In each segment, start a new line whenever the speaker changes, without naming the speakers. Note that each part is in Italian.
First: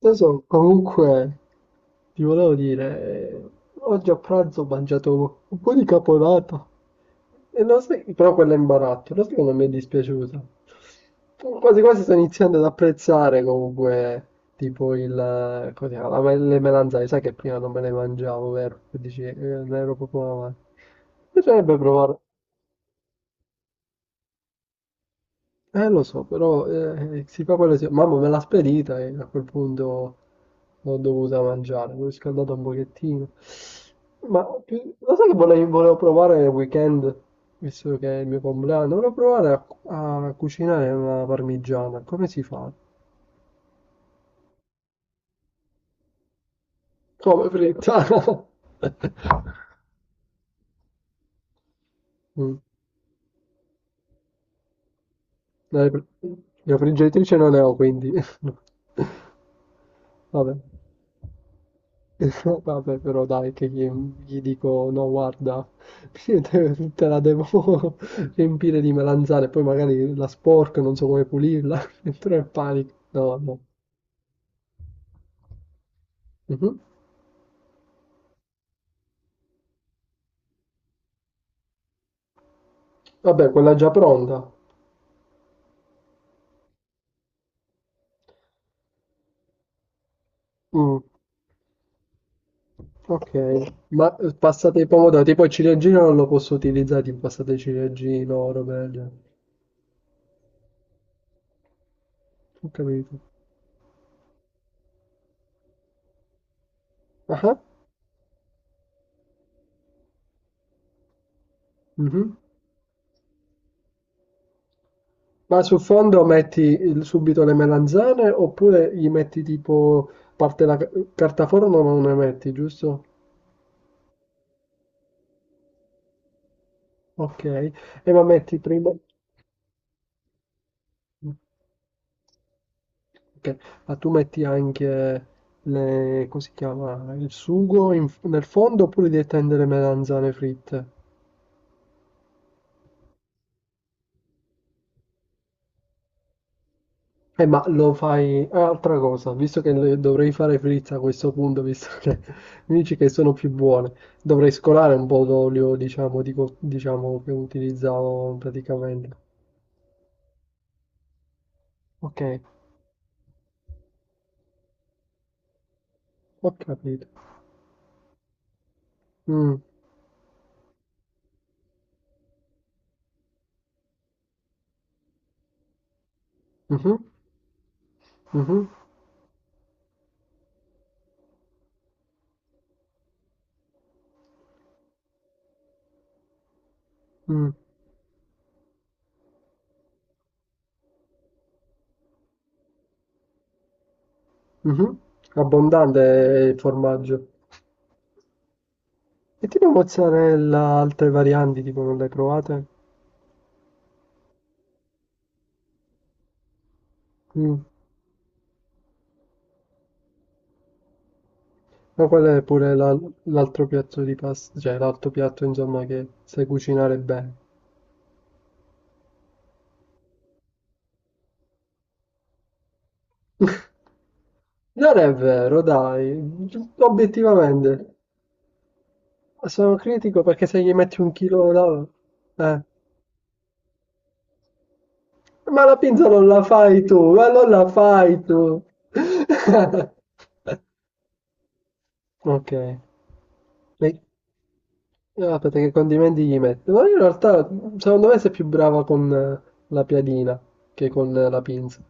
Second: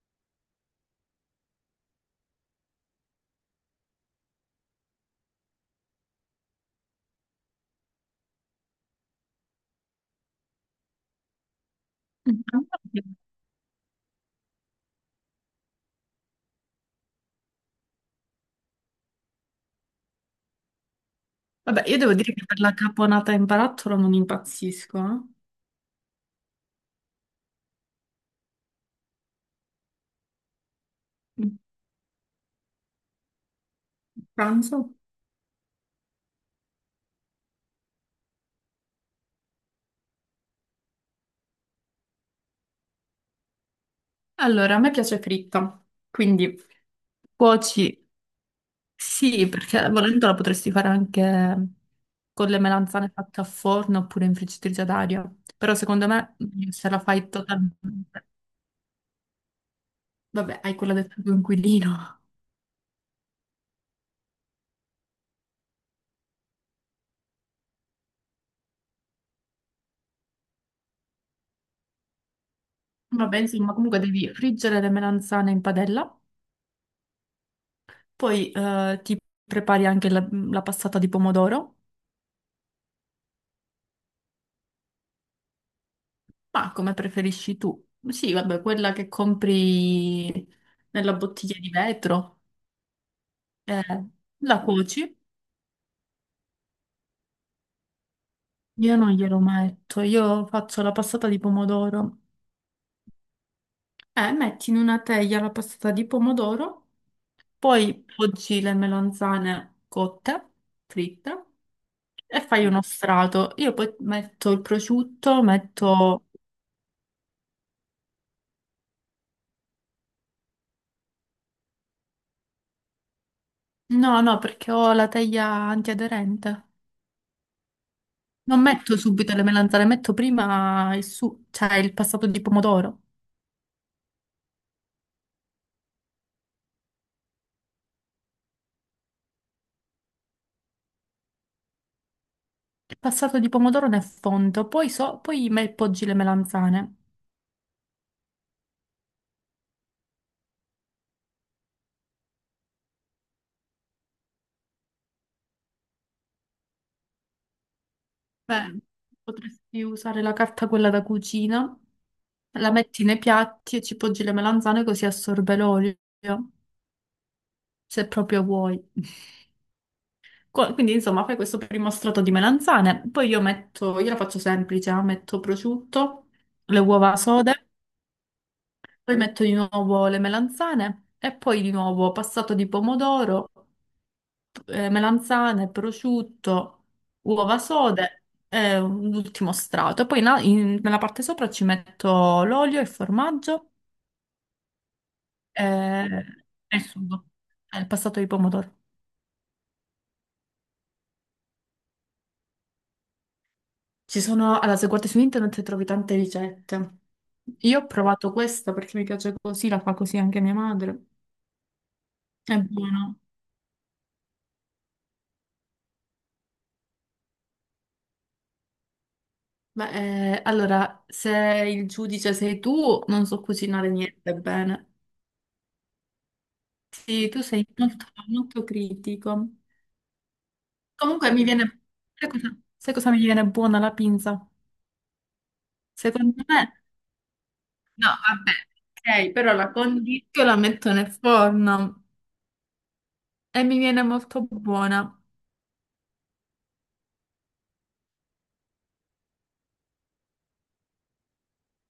Adesso comunque ti volevo dire, eh, oggi a pranzo ho mangiato un po' di caponata, e lo sai, però quella in barattolo, lo sai che non mi è dispiaciuta. Quasi quasi sto iniziando ad apprezzare comunque tipo come si chiama, le melanzane, sai che prima non me le mangiavo, vero? Che dici, non ero proprio una mano. Bisognerebbe
Vabbè, io devo
provare,
dire che per la caponata in barattolo non impazzisco.
lo so, però si fa quello che si... Mamma me l'ha spedita e a quel punto... L'ho dovuta
Eh.
mangiare, l'ho riscaldata un pochettino.
Pranzo?
Lo sai che volevo provare nel weekend, visto che è il mio compleanno, volevo provare a cucinare una parmigiana. Come si fa?
Allora, a me piace fritta, quindi
Come fritta?
cuoci, sì, perché volendo la potresti fare anche con
Mm.
le melanzane fatte a forno oppure in friggitrice ad aria. Però
La,
secondo me
la
se la fai
friggitrice non ne ho, quindi...
totalmente...
Vabbè.
Vabbè, hai quella del tuo inquilino.
Vabbè però dai che gli dico no guarda, te la devo riempire di melanzane, poi magari la sporco, non so come pulirla, entro nel panico. No,
Vabbè,
no.
insomma, comunque devi friggere le melanzane in padella,
Mhm.
poi ti prepari anche la passata di pomodoro.
Vabbè, quella è già pronta.
Ma come preferisci tu? Sì, vabbè, quella che compri
Mm,
nella bottiglia di vetro,
ok,
eh,
ma
la
passate i
cuoci.
pomodori, tipo il ciliegino non lo posso utilizzare, tipo passate il ciliegino, roba del
Io non
genere.
glielo metto, io faccio la passata di pomodoro.
Ho capito.
Metti in una teglia la passata di pomodoro,
Ah, ah.
poi poggi le melanzane cotte, fritte,
Mhm.
e fai uno strato. Io poi metto il prosciutto,
Ma sul fondo
metto...
metti il subito le melanzane oppure gli metti tipo parte la ca- carta forno non ne metti, giusto?
No, no, perché ho la teglia antiaderente.
Ok. E ma metti
Non
prima
metto
ok.
subito le melanzane, metto prima il su, cioè il passato di pomodoro.
Ma tu metti anche le, come si chiama, nel fondo oppure devi tendere melanzane fritte?
Il passato di pomodoro nel fondo, poi, so, poi me- poggi le melanzane.
Ma lo fai... ah, altra cosa, visto che dovrei fare frizza a questo punto, visto che mi dici che sono più buone, dovrei scolare un po' d'olio, diciamo, diciamo, che utilizzavo
Beh,
praticamente.
potresti usare la carta quella da cucina,
Ok,
la metti nei piatti e ci poggi le melanzane così assorbe l'olio,
ho capito.
se proprio vuoi.
Mm,
Co- Quindi insomma fai questo primo strato di melanzane, poi io metto, io la faccio semplice, metto prosciutto, le
mhm,
uova sode.
mhm,
Poi metto di nuovo le melanzane e poi di nuovo passato di pomodoro, melanzane, prosciutto,
mm,
uova sode e un ultimo strato. E poi na- in- nella parte sopra ci metto l'olio, il formaggio
mhm. Abbondante
e,
il
e il
formaggio.
sugo, e il passato di pomodoro.
E tipo mozzarella, altre varianti, tipo non le hai provate?
Ci sono, allora, se guardi su internet trovi tante ricette.
Mm.
Io ho provato questa perché mi piace così, la fa così anche mia madre.
Ma quello è
È
pure la-
buono.
l'altro piatto di pasta, cioè l'altro piatto insomma che sai cucinare bene.
Beh, allora, se il giudice sei tu, non so cucinare niente bene.
Non è vero, dai,
Sì, tu sei
obiettivamente.
molto, molto critico.
Sono critico perché se gli metti un
Comunque mi
chilo
viene...
là- eh.
sai cosa mi viene buona la pinza?
Ma la pinza non
Secondo
la
me...
fai tu, ma non la
No,
fai
vabbè,
tu.
ok, però la condisco e la metto nel forno
Ok.
e mi viene molto buona.
Ah, aspetta, che condimenti gli metto? Ma io in realtà, secondo me, sei più brava con la piadina che con la pinza.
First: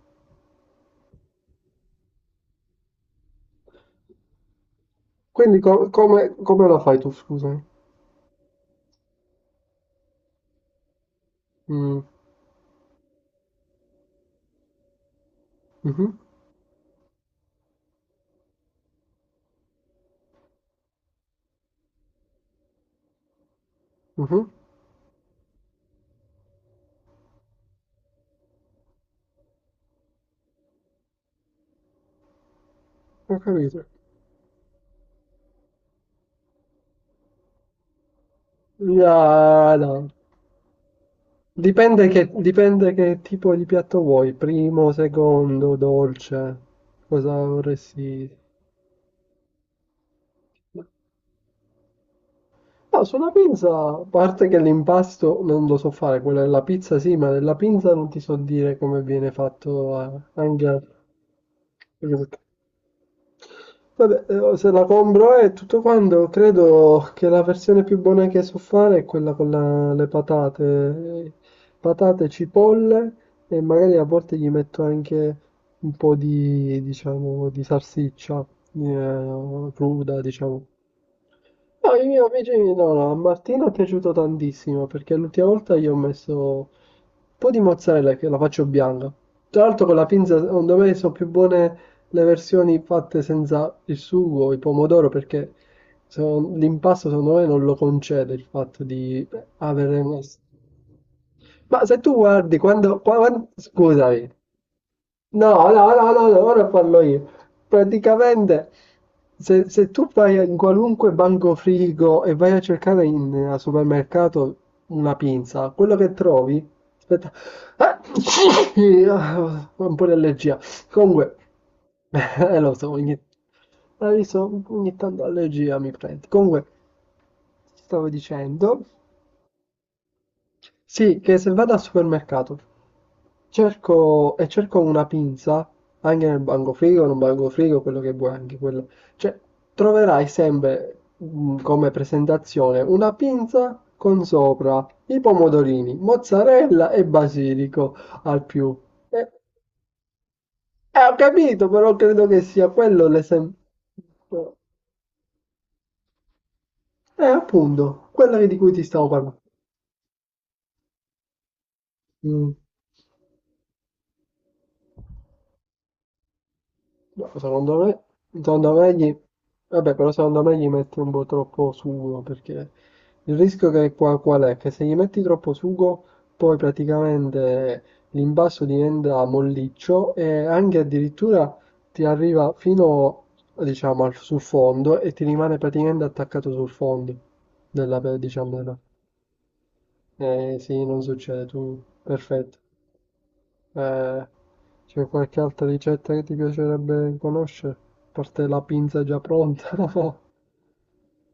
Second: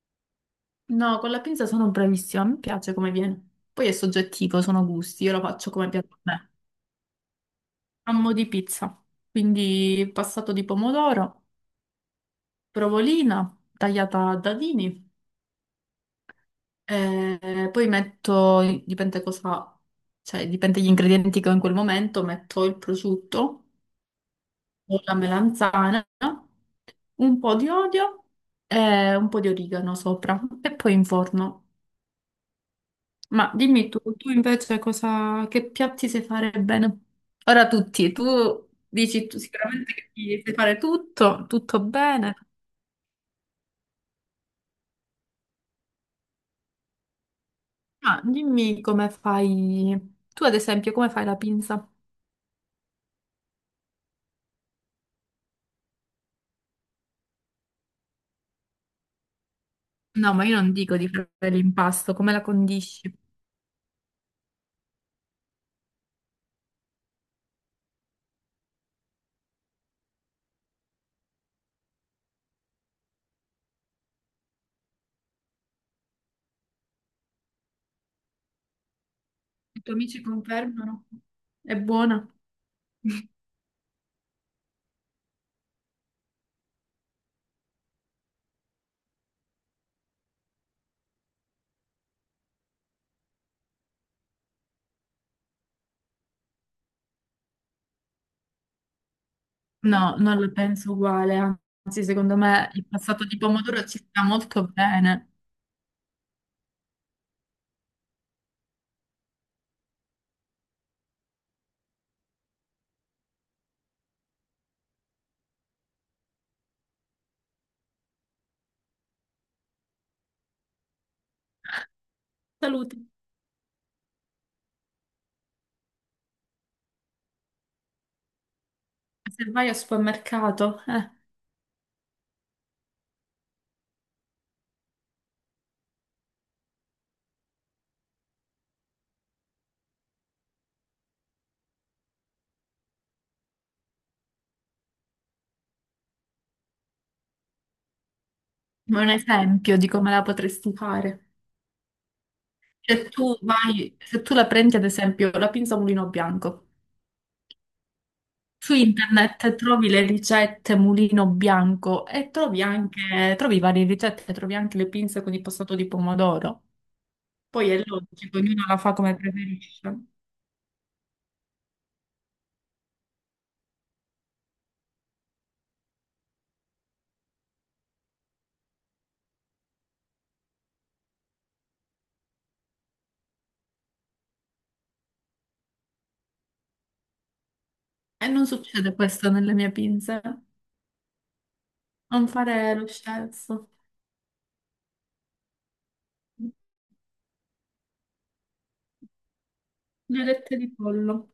No, con la pinza sono bravissima, mi piace come viene. Poi è soggettivo, sono gusti, io lo
Quindi
faccio come piace a
come,
me.
come la fai tu, scusami?
Amo di pizza, quindi passato di pomodoro.
Mm.
Provolina tagliata a dadini,
Mhm.
e poi metto, dipende cosa, cioè dipende gli ingredienti che ho in quel momento, metto il prosciutto
Mhm.
o la melanzana, un po' di olio e un po' di origano sopra e poi in forno.
Ho
Ma
capito.
dimmi tu, tu invece cosa, che piatti sai fare bene? Ora tutti, tu dici tu
No,
sicuramente
no.
che ti sai fare tutto, tutto
Dipende che,
bene.
dipende che tipo di piatto vuoi, primo, secondo, dolce, cosa
Ma
vorresti...
dimmi come fai, tu ad esempio, come fai la pinza?
No, sulla pizza, a parte che l'impasto non lo so fare, quella della pizza sì, ma della pizza non ti so dire come viene fatto
No, ma io non
anche...
dico di fare l'impasto, come la condisci?
Vabbè, se la compro e tutto quanto, credo che la versione più buona che so fare è quella con le patate, cipolle e magari a volte gli metto anche un po' di, diciamo, di salsiccia
I tuoi
cruda,
amici
diciamo.
confermano? È
No, io
buona?
invece no, no, a Martino è piaciuto tantissimo perché l'ultima volta gli ho messo un po' di mozzarella che la faccio bianca. Tra l'altro con la pinza, secondo me, sono più buone le versioni fatte senza il sugo, il pomodoro, perché l'impasto secondo me non lo concede il fatto di avere...
No, non lo penso uguale,
Ma se
anzi,
tu
secondo
guardi,
me il
quando,
passato di pomodoro ci sta
scusami,
molto bene.
no, no, no, no, no, ora parlo io. Praticamente, se tu vai in qualunque banco frigo e vai a cercare al supermercato una pinza, quello che trovi, aspetta, ah, ah, un po' di allergia. Comunque, lo so,
Salute.
hai visto? Ogni tanto allergia mi prende. Comunque, ti stavo dicendo,
Se vai al supermercato, eh.
sì, che se vado al supermercato cerco e cerco una pinza anche nel bancofrigo, non bancofrigo, quello che vuoi, anche quello. Cioè, troverai sempre, come presentazione, una pinza con sopra i pomodorini, mozzarella e basilico al più.
È un
Eh,
esempio di come la potresti
ho
fare.
capito, però credo che sia
Se
quello
tu
l'esempio.
vai, se tu la prendi ad esempio la pinza a mulino bianco,
Appunto, quello di cui
su
ti stavo parlando.
internet trovi le ricette mulino bianco e
Mm.
trovi anche, trovi varie ricette, trovi anche le pinze con il passato di pomodoro.
No,
Poi è
secondo me,
logico, ognuno la fa
gli...
come preferisce.
Vabbè, però secondo me gli metti un po' troppo sugo, perché il rischio che qual è? Che se gli metti troppo sugo, poi praticamente l'imbasso diventa molliccio e anche addirittura ti arriva fino, diciamo, sul fondo e ti rimane praticamente attaccato sul fondo della,
E non
diciamo, della...
succede questo nelle mie pinze.
Eh sì, non succede, tu...
Non
Perfetto.
fare lo scelto.
Eh, c'è qualche altra ricetta che ti piacerebbe conoscere? A parte la pinza già pronta.
Le alette di pollo.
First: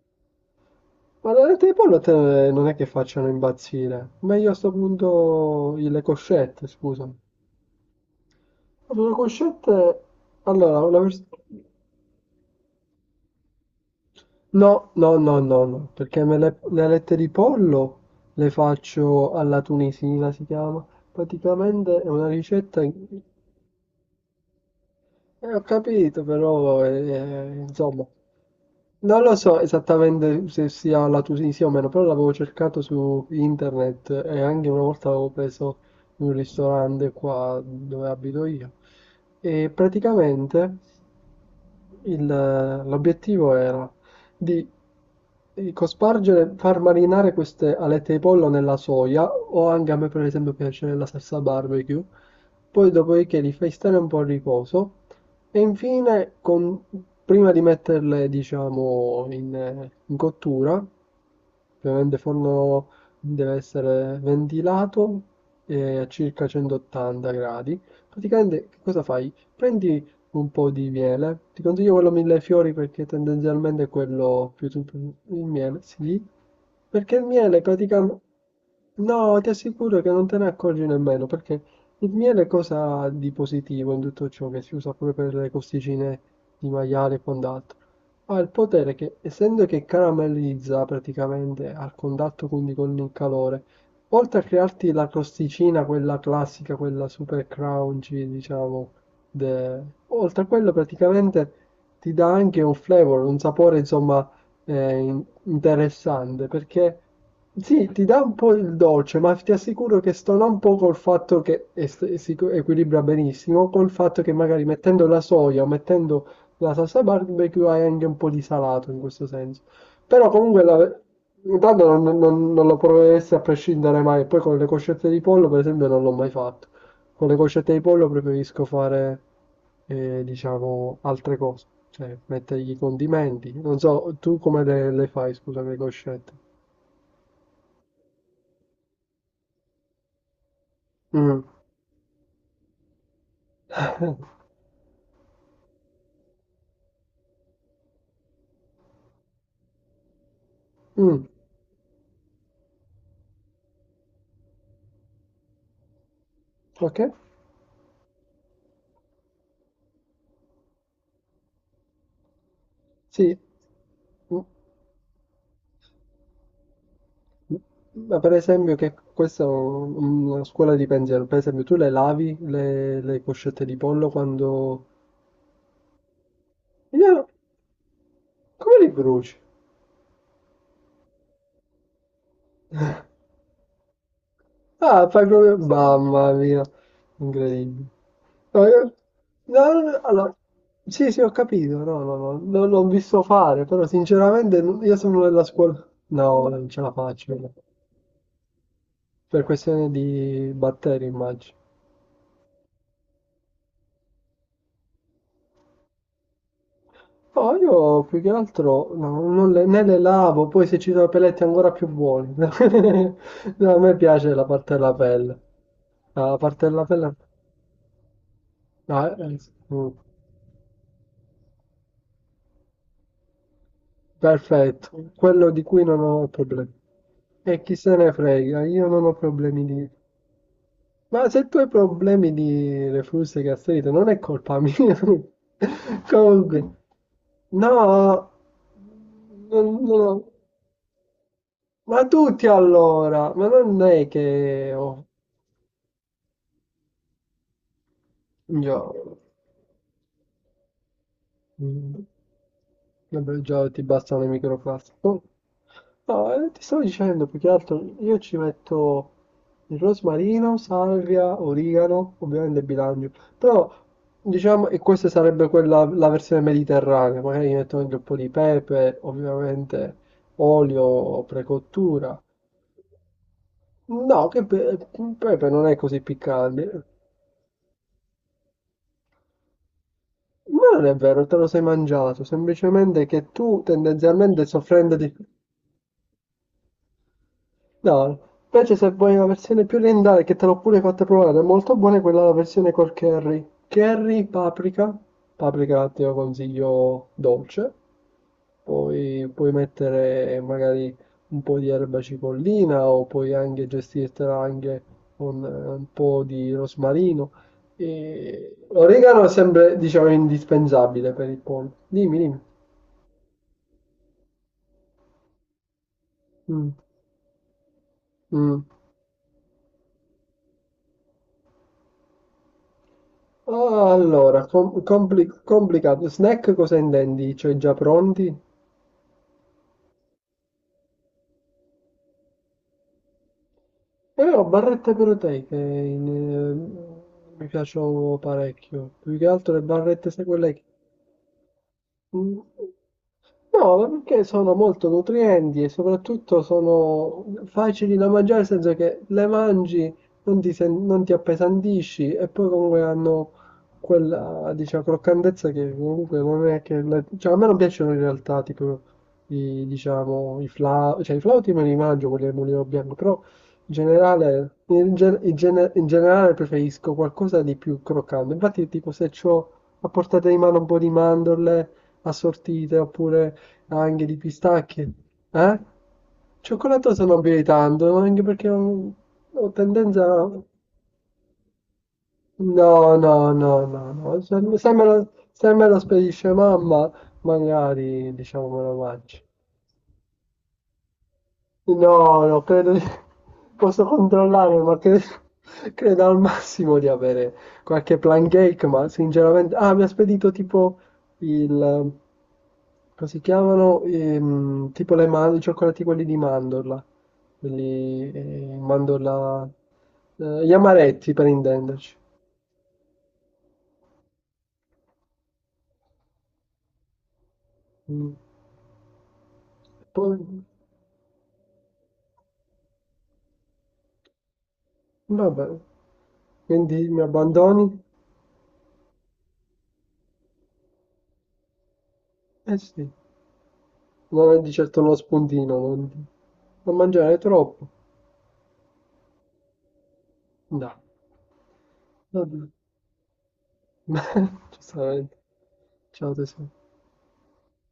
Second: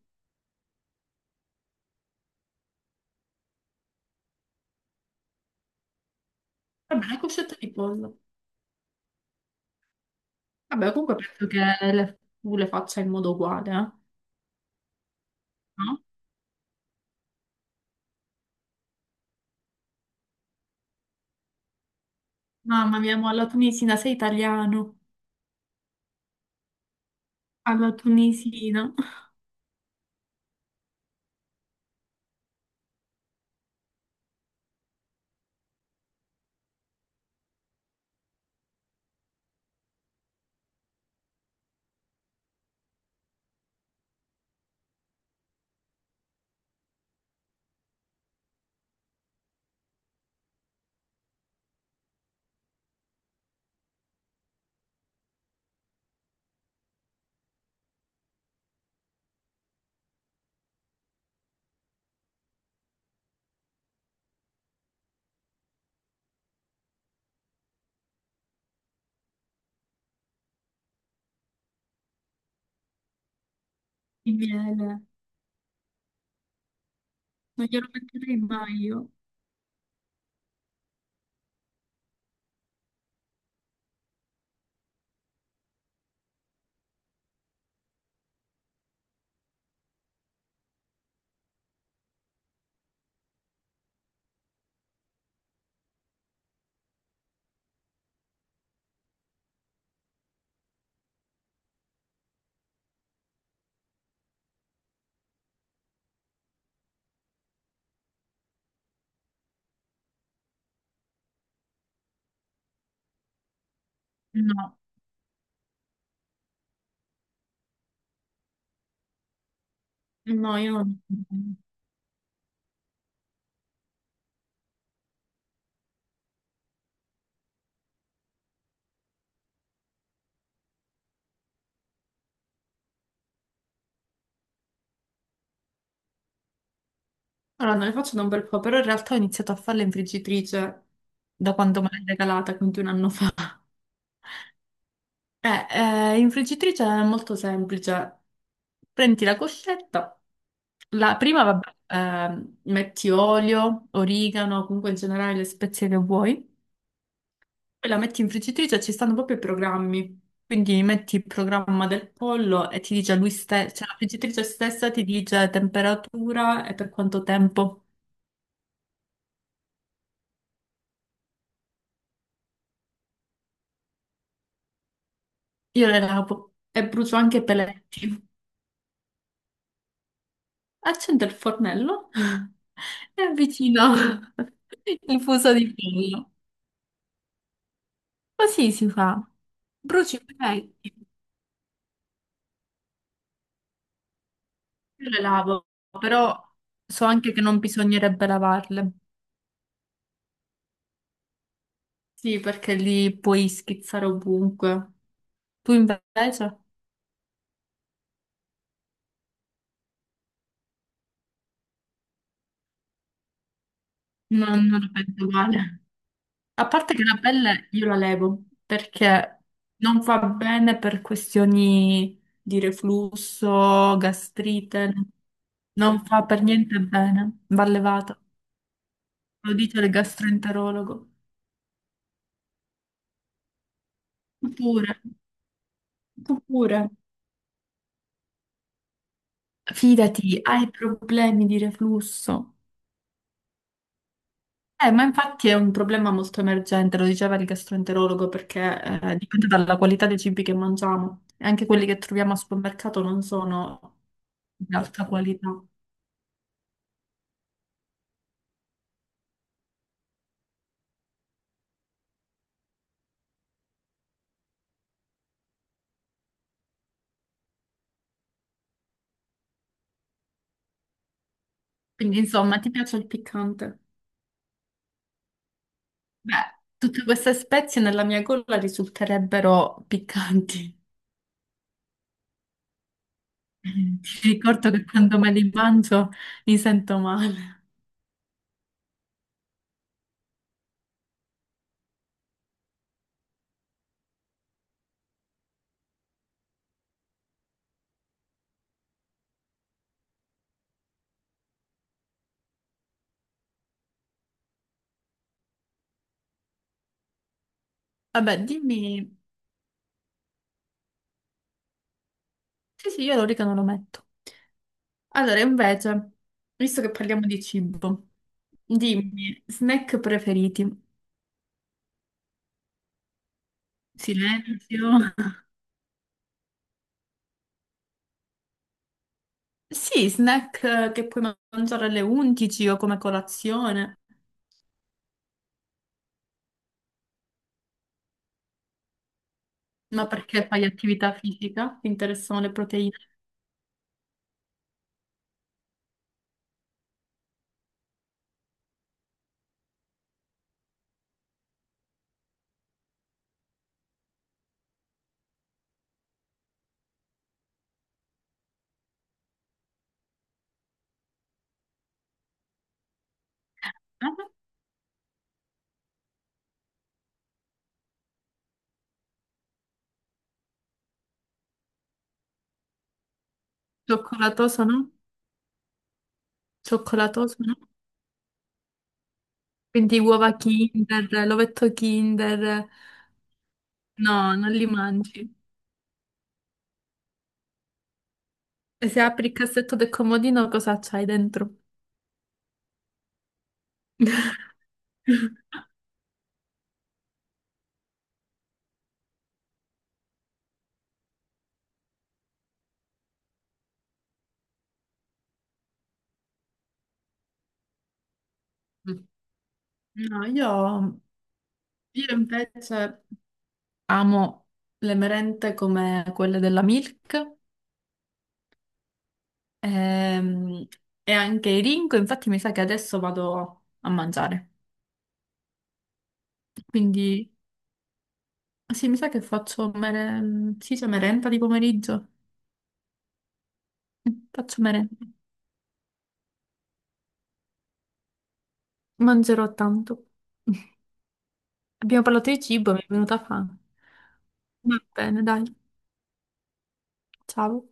Ma le alette di pollo a te non è che facciano imbazzire. Meglio a sto punto le coscette,
Vabbè,
scusami.
le coscette di pollo.
Allora, le coscette... Allora,
Vabbè, comunque penso che le- tu le faccia in modo uguale, eh?
no, no, no, no, no,
No?
perché le alette di pollo le faccio alla tunisina, si chiama. Praticamente è una ricetta...
Mamma mia, mo alla tunisina sei italiano.
ho capito, però,
Alla
insomma...
tunisina.
Non lo so esattamente se sia la Tunisia o meno, però l'avevo cercato su internet e anche una volta l'avevo preso in un ristorante qua dove abito io. E praticamente il- l'obiettivo era di cospargere, far marinare queste alette di pollo nella soia o anche a me per esempio piace la salsa barbecue, poi dopodiché li fai stare un po' a riposo e infine, prima di metterle, diciamo, in cottura, ovviamente il forno deve essere ventilato a circa 180 gradi. Praticamente che cosa fai? Prendi un po' di miele, ti consiglio quello mille fiori perché tendenzialmente è
Il
quello più tutto
miele.
il miele, sì, perché il miele
Non glielo
praticamente...
metterei mai io.
No, ti assicuro che non te ne accorgi nemmeno perché il miele cosa ha di positivo in tutto ciò che si usa pure per le costicine di maiale e quant'altro? Ha il potere che, essendo che caramellizza praticamente al contatto quindi con il calore, oltre a crearti la crosticina, quella classica, quella super crunchy, diciamo, de- oltre a quello praticamente ti dà anche un flavor, un sapore insomma interessante, perché sì, ti dà un po' il dolce, ma ti assicuro che stona un po' col fatto che equilibra benissimo, col fatto che magari
No,
mettendo la soia o mettendo la salsa barbecue hai anche un po' di salato in questo senso. Però
no,
comunque
io non.
intanto non lo proveresti a prescindere mai. Poi con le coscette di pollo, per esempio, non l'ho mai fatto. Con le coscette di pollo preferisco fare, diciamo, altre cose, cioè mettergli i condimenti. Non so, tu come le fai, scusami, le coscette?
Allora, non le faccio da un bel po', però in realtà ho iniziato a farle in friggitrice
Mm.
da quando me l'hai regalata, quindi un anno fa. In friggitrice è molto semplice. Prendi la coscetta, la
Mm,
prima, vabbè, metti olio, origano, comunque in generale le spezie che vuoi,
ok,
poi la metti in friggitrice, ci stanno proprio i programmi. Quindi metti il programma del pollo e ti dice lui
sì,
stesso, cioè la
mm,
friggitrice stessa ti dice temperatura e per quanto
mm.
tempo.
Ma per esempio che questa è una scuola di pensiero, per esempio tu le lavi le coscette di pollo quando...
Io le lavo e brucio
No,
anche i peletti.
come li bruci?
Accende il fornello e avvicina
Ah,
il
fai
fuso
proprio...
di pollo.
Mamma mia, incredibile. No,
Così si fa.
no, no, no,
Bruci i
allora,
pezzi.
sì, sì, ho capito, no, no, no, non l'ho visto fare, però sinceramente io
Io le
sono nella
lavo,
scuola...
però
No, non ce la
so anche
faccio,
che non bisognerebbe lavarle.
per questione di batteri, immagino.
Sì, perché li puoi schizzare ovunque. Tu invece?
No, io più che altro no, non le, né le lavo, poi se ci sono peletti ancora più buoni. No, a me piace la
Non,
parte
non la
della
penso
pelle.
uguale.
La
A
parte della
parte che
pelle...
la pelle io la levo
no,
perché
sì. Mm.
non va bene per questioni di reflusso, gastrite,
Perfetto, quello di cui non
non fa
ho
per
problemi.
niente bene,
E
va
chi se ne
levata.
frega, io non ho
Lo
problemi
dice
di...
il gastroenterologo.
Ma se tu hai problemi di reflusso e gastrite, non è
Tu
colpa
pure,
mia.
tu
Comunque,
pure,
no, non ho-
fidati, hai problemi di
ma
reflusso.
tutti allora, ma non è che
Ma
oh,
infatti è un problema molto emergente, lo diceva il gastroenterologo,
io...
perché dipende dalla qualità dei cibi che mangiamo. E anche quelli che
mm,
troviamo al supermercato non
vabbè, già ti
sono
bastano le
di
microplastiche.
alta
Oh,
qualità.
no, ti stavo dicendo, più che altro, io ci metto il rosmarino, salvia, origano, ovviamente bilancio. Però, diciamo, e questa sarebbe quella, la versione mediterranea. Magari gli metto anche un po' di pepe, ovviamente olio,
Quindi,
precottura.
insomma, ti piace il piccante?
No, che pepe non è così
Beh,
piccante.
tutte queste spezie nella mia gola risulterebbero
Ma
piccanti.
non è vero, te lo sei mangiato, semplicemente che tu
Ti
tendenzialmente
ricordo che
soffrendo di...
quando me li mangio mi sento male.
No, invece se vuoi una versione più orientale che te l'ho pure fatta provare, è molto buona quella la versione col curry. Curry, paprika, paprika te lo consiglio dolce, poi puoi mettere magari un po' di erba cipollina o puoi anche gestirtela anche con un po' di rosmarino.
Vabbè,
E...
dimmi.
l'origano è sempre, diciamo, indispensabile per il pollo. Dimmi, dimmi.
Sì, sì, io l'origano lo metto. Allora, invece,
Mm.
visto che parliamo di cibo,
Mm.
dimmi, snack preferiti?
Ah, allora,
Silenzio.
complicato. Snack cosa intendi? Cioè già pronti?
Sì, snack che puoi mangiare alle 11 o come colazione,
Ho barrette proteiche, mi piacciono parecchio. Più che altro le
ma
barrette, sai
perché
quelle che...
fai attività fisica? Ti interessano
Mm.
le proteine?
No, ma perché sono molto nutrienti e soprattutto sono facili da mangiare, nel senso che le mangi, non ti appesantisci e poi comunque hanno quella, diciamo, croccantezza che comunque non è che... cioè, a me non piacciono in realtà, tipo, diciamo, i flauti, cioè i flauti me li mangio, quelli del mulino bianco, però in generale, in generale preferisco qualcosa di più croccante. Infatti, tipo, se ho a portata di mano un po' di mandorle assortite oppure anche di
Cioccolatoso,
pistacchi?
no?
Eh? Cioccolato sto non più
Cioccolatoso,
di
no?
tanto, anche perché ho
Quindi
tendenza...
uova Kinder, l'ovetto Kinder.
No, no, no, no,
No,
no. Se,
non li
se me lo,
mangi.
se me lo spedisce mamma, magari, diciamo, me lo
E se
mangio.
apri il cassetto del comodino, cosa c'hai dentro?
No, no, credo di... posso controllare, ma credo, al massimo di avere qualche plan cake, ma sinceramente... Ah, mi ha spedito tipo il... Come si chiamano? Tipo i cioccolati quelli di mandorla, quelli mandorla...
No,
gli amaretti per intenderci.
io invece amo le merende come quelle della Milk,
Mm. Poi,
ehm, e anche i Ringo, infatti mi sa che adesso vado a mangiare.
vabbè, quindi mi
Quindi
abbandoni?
sì, mi sa che faccio mere- sì, c'è merenda di pomeriggio.
Eh sì, non è di
Faccio
certo uno
merenda.
spuntino, non mangiare troppo.
Mangerò tanto.
No.
Abbiamo parlato
Vabbè,
di cibo, mi è venuta fame. Va
giustamente.
bene, dai.
Ciao tesoro.
Ciao.